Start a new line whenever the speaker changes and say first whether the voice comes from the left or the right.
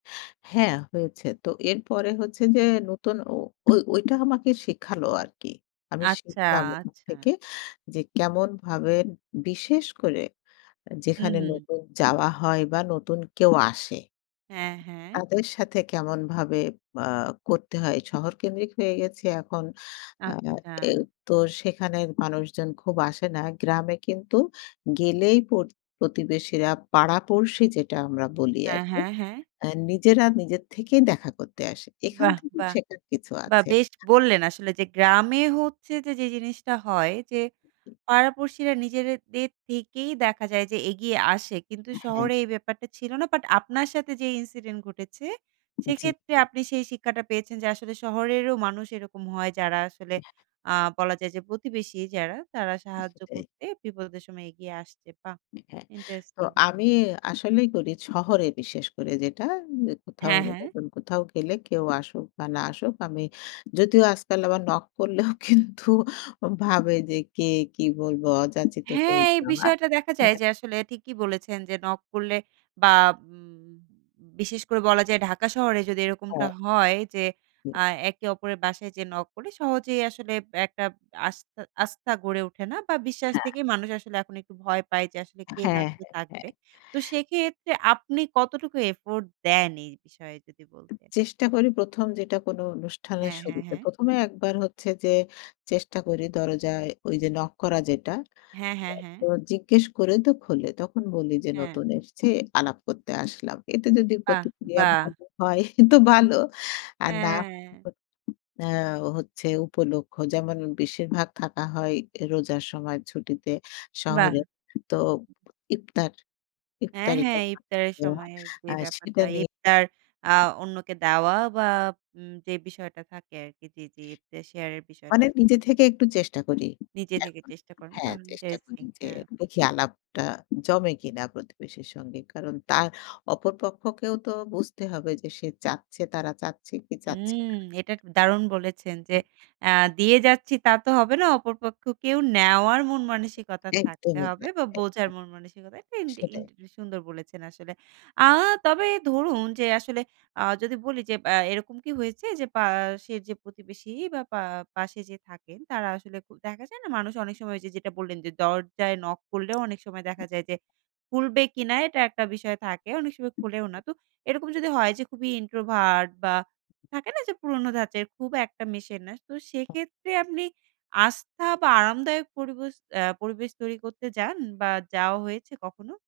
left: হ্যাঁ, হয়েছে। তো এরপরে হচ্ছে যে, নতুন ও ঐ ঐটা আমাকে শিখালো আরকি। আমি
right: আচ্ছা,
left: শিখলাম ওখান
right: আচ্ছা।
left: থেকে যে, কেমনভাবে বিশেষ করে
right: হুম,
left: যেখানে
right: হুম।
left: নতুন যাওয়া হয় বা নতুন কেউ আসে।
right: হ্যাঁ, হ্যাঁ।
left: তাদের সাথে কেমনভাবে আ করতে হয় শহরকেন্দ্রিক হয়ে গেছি, এখন আ আ এ
right: আচ্ছা।
left: তো সেখানের মানুষজন খুব আসে না। গ্রামে কিন্তু গেলেই প্রত প্রতিবেশীরা, পাড়া-পড়শী যেটা আমরা বলি
right: হ্যাঁ,
left: আরকি।
right: হ্যাঁ, হ্যাঁ।
left: অ্যাঁ নিজেরা নিজের থেকেই দেখা করতে আসে। এখান
right: বাহ!
left: থেকেও
right: বাহ!
left: শেখার কিছু
right: বাহ!
left: আছে।
right: বেশ বললেন আসলে যে গ্রামে হচ্ছে যে, যে জিনিসটা হয় যে, পাড়া-পড়শিরা নিজেদের দের থেকেই দেখা যায় যে, এগিয়ে আসে। কিন্তু
left: হ্যাঁ।
right: শহরে এই ব্যাপারটা ছিল না। বাট আপনার সাথে যে ইনসিডেন্ট ঘটেছে,
left: জি,
right: সেক্ষেত্রে
left: জি।
right: আপনি সেই শিক্ষাটা পেয়েছেন যে, আসলে শহরেরও মানুষ এরকম হয়, যারা আসলে
left: [unintelligible]
right: আ বলা যায় যে, প্রতিবেশী যারা তারা সাহায্য
left: সেটাই।
right: করতে বিপদের সময় এগিয়ে আসছে। বাহ!
left: হ্যাঁ তো
right: ইন্টারেস্টিং।
left: আমি আসলেই করি শহরে, বিশেষ করে যেটা উম কোথাও,
right: হ্যাঁ, হ্যাঁ।
left: নতুন কোথাও গেলে কেউ আসুক বা না আসুক, আমি যদিও আজকাল আবার নক করলেও কিন্তু ভাবে যে, কে কি বলবো অযাচিত কেউ।
right: হ্যাঁ, এই
left: [unintelligible]
right: বিষয়টা দেখা যায়
left: হ্যাঁ।
right: যে, আসলে ঠিকই বলেছেন যে, নক করলে বা উম বিশেষ করে বলা যায়, ঢাকা শহরে যদি এরকমটা
left: হ্যাঁ।
right: হয় যে,
left: হুম।
right: আ একে অপরের বাসায় যেয়ে নক করে সহজেই আসলে আব একটা আস্তা আস্থা গড়ে ওঠে না বা বিশ্বাস
left: হ্যাঁ।
right: থেকেই মানুষ আসলে এখন একটু ভয় পায়। যে আসলে কে না
left: হ্যাঁ,
right: কে
left: হ্যাঁ, হ্যাঁ।
right: থাকবে। তো সেক্ষেত্রে আপনি কতটুকু এফোর্ট দেন এই বিষয়ে যদি বলতেন?
left: চেষ্টা করি প্রথম যেটা কোনো অনুষ্ঠানের
right: হ্যাঁ, হ্যাঁ,
left: শুরুতে।
right: হ্যাঁ।
left: প্রথমে একবার হচ্ছে যে, চেষ্টা করি দরজায় ঐ যে নক করা যেটা।
right: হ্যাঁ, হ্যাঁ, হ্যাঁ।
left: তো জিজ্ঞেস করে, তো খোলে। তখন বলি যে,
right: হ্যাঁ।
left: নতুন এসছি আলাপ করতে আসলাম। এতে যদি
right: বাহ!
left: প্রতিক্রিয়া
right: বাহ!
left: ভালো হয় তো ভালো। আর না
right: হ্যাঁ।
left: হলে অ্যা হচ্ছে উপলক্ষ্য যেমন বেশিরভাগ থাকা হয়, রোজার সময় ছুটিতে
right: বাহ!
left: শহরে। তো ইফতার,
right: হ্যাঁ,
left: ইফতারি
right: হ্যাঁ।
left: করা
right: ইফতারের
left: [unintelligible]
right: সময়ের যে
left: আ সেটা
right: ব্যাপারটা।
left: নিয়ে।
right: ইফতার আ
left: [unintelligible]
right: অন্যকে দেওয়া বা উম যে বিষয়টা থাকে আরকি। জি, জি ইফতার শেয়ার এর বিষয়টা।
left: মানে নিজে থেকে একটু চেষ্টা করি
right: নিজে থেকে
left: এখন।
right: চেষ্টা করেন
left: হ্যাঁ,
right: বাহ!
left: চেষ্টা করি
right: ইন্টারেস্টিং,
left: যে,
right: হ্যাঁ।
left: দেখি আলাপটা জমে কিনা প্রতিবেশীর সঙ্গে। কারণ তার অপর পক্ষকেও তো বুঝতে হবে যে, সে চাচ্ছে তারা চাচ্ছে কি চাচ্ছে
right: হুম,
left: না।
right: এটা এক দারুণ বলেছেন যে,
left: হ্যাঁ।
right: আ দিয়ে যাচ্ছি তা তো হবে না। অপর পক্ষে কেউ নেওয়ার মন মানসিকতা থাকতে
left: একদমই
right: হবে
left: তাই,
right: বা বোঝার
left: একদমই।
right: মন মানসিকতা, এটা ইন ইন
left: সেটাই।
right: সুন্দর বলেছেন আসলে। আ তবে ধরুন যে, আসলে আ যদি বলি যে, এব এরকম কি হয়েছে যে, পাশের যে প্রতিবেশী বা পা পাশে যে থাকেন, তারা আসলে দেখা যায় না, মানুষ অনেক সময় যে, যেটা বললেন যে, দরজায় নক করলেও অনেক সময় দেখা যায় যে খুলবে কিনা, এটা একটা বিষয় থাকে, অনেক সময় খোলেও না। তো এরকম যদি হয় যে, খুবই ইন্ট্রোভার্ট বা থাকে না যে, পুরোনো ধাঁচের খুব একটা মেশে না, তো সেক্ষেত্রে আপনি আস্থা বা আরামদায়ক পরিবশ আ পরিবেশ তৈরি করতে যান বা যাওয়া হয়েছে কখনো?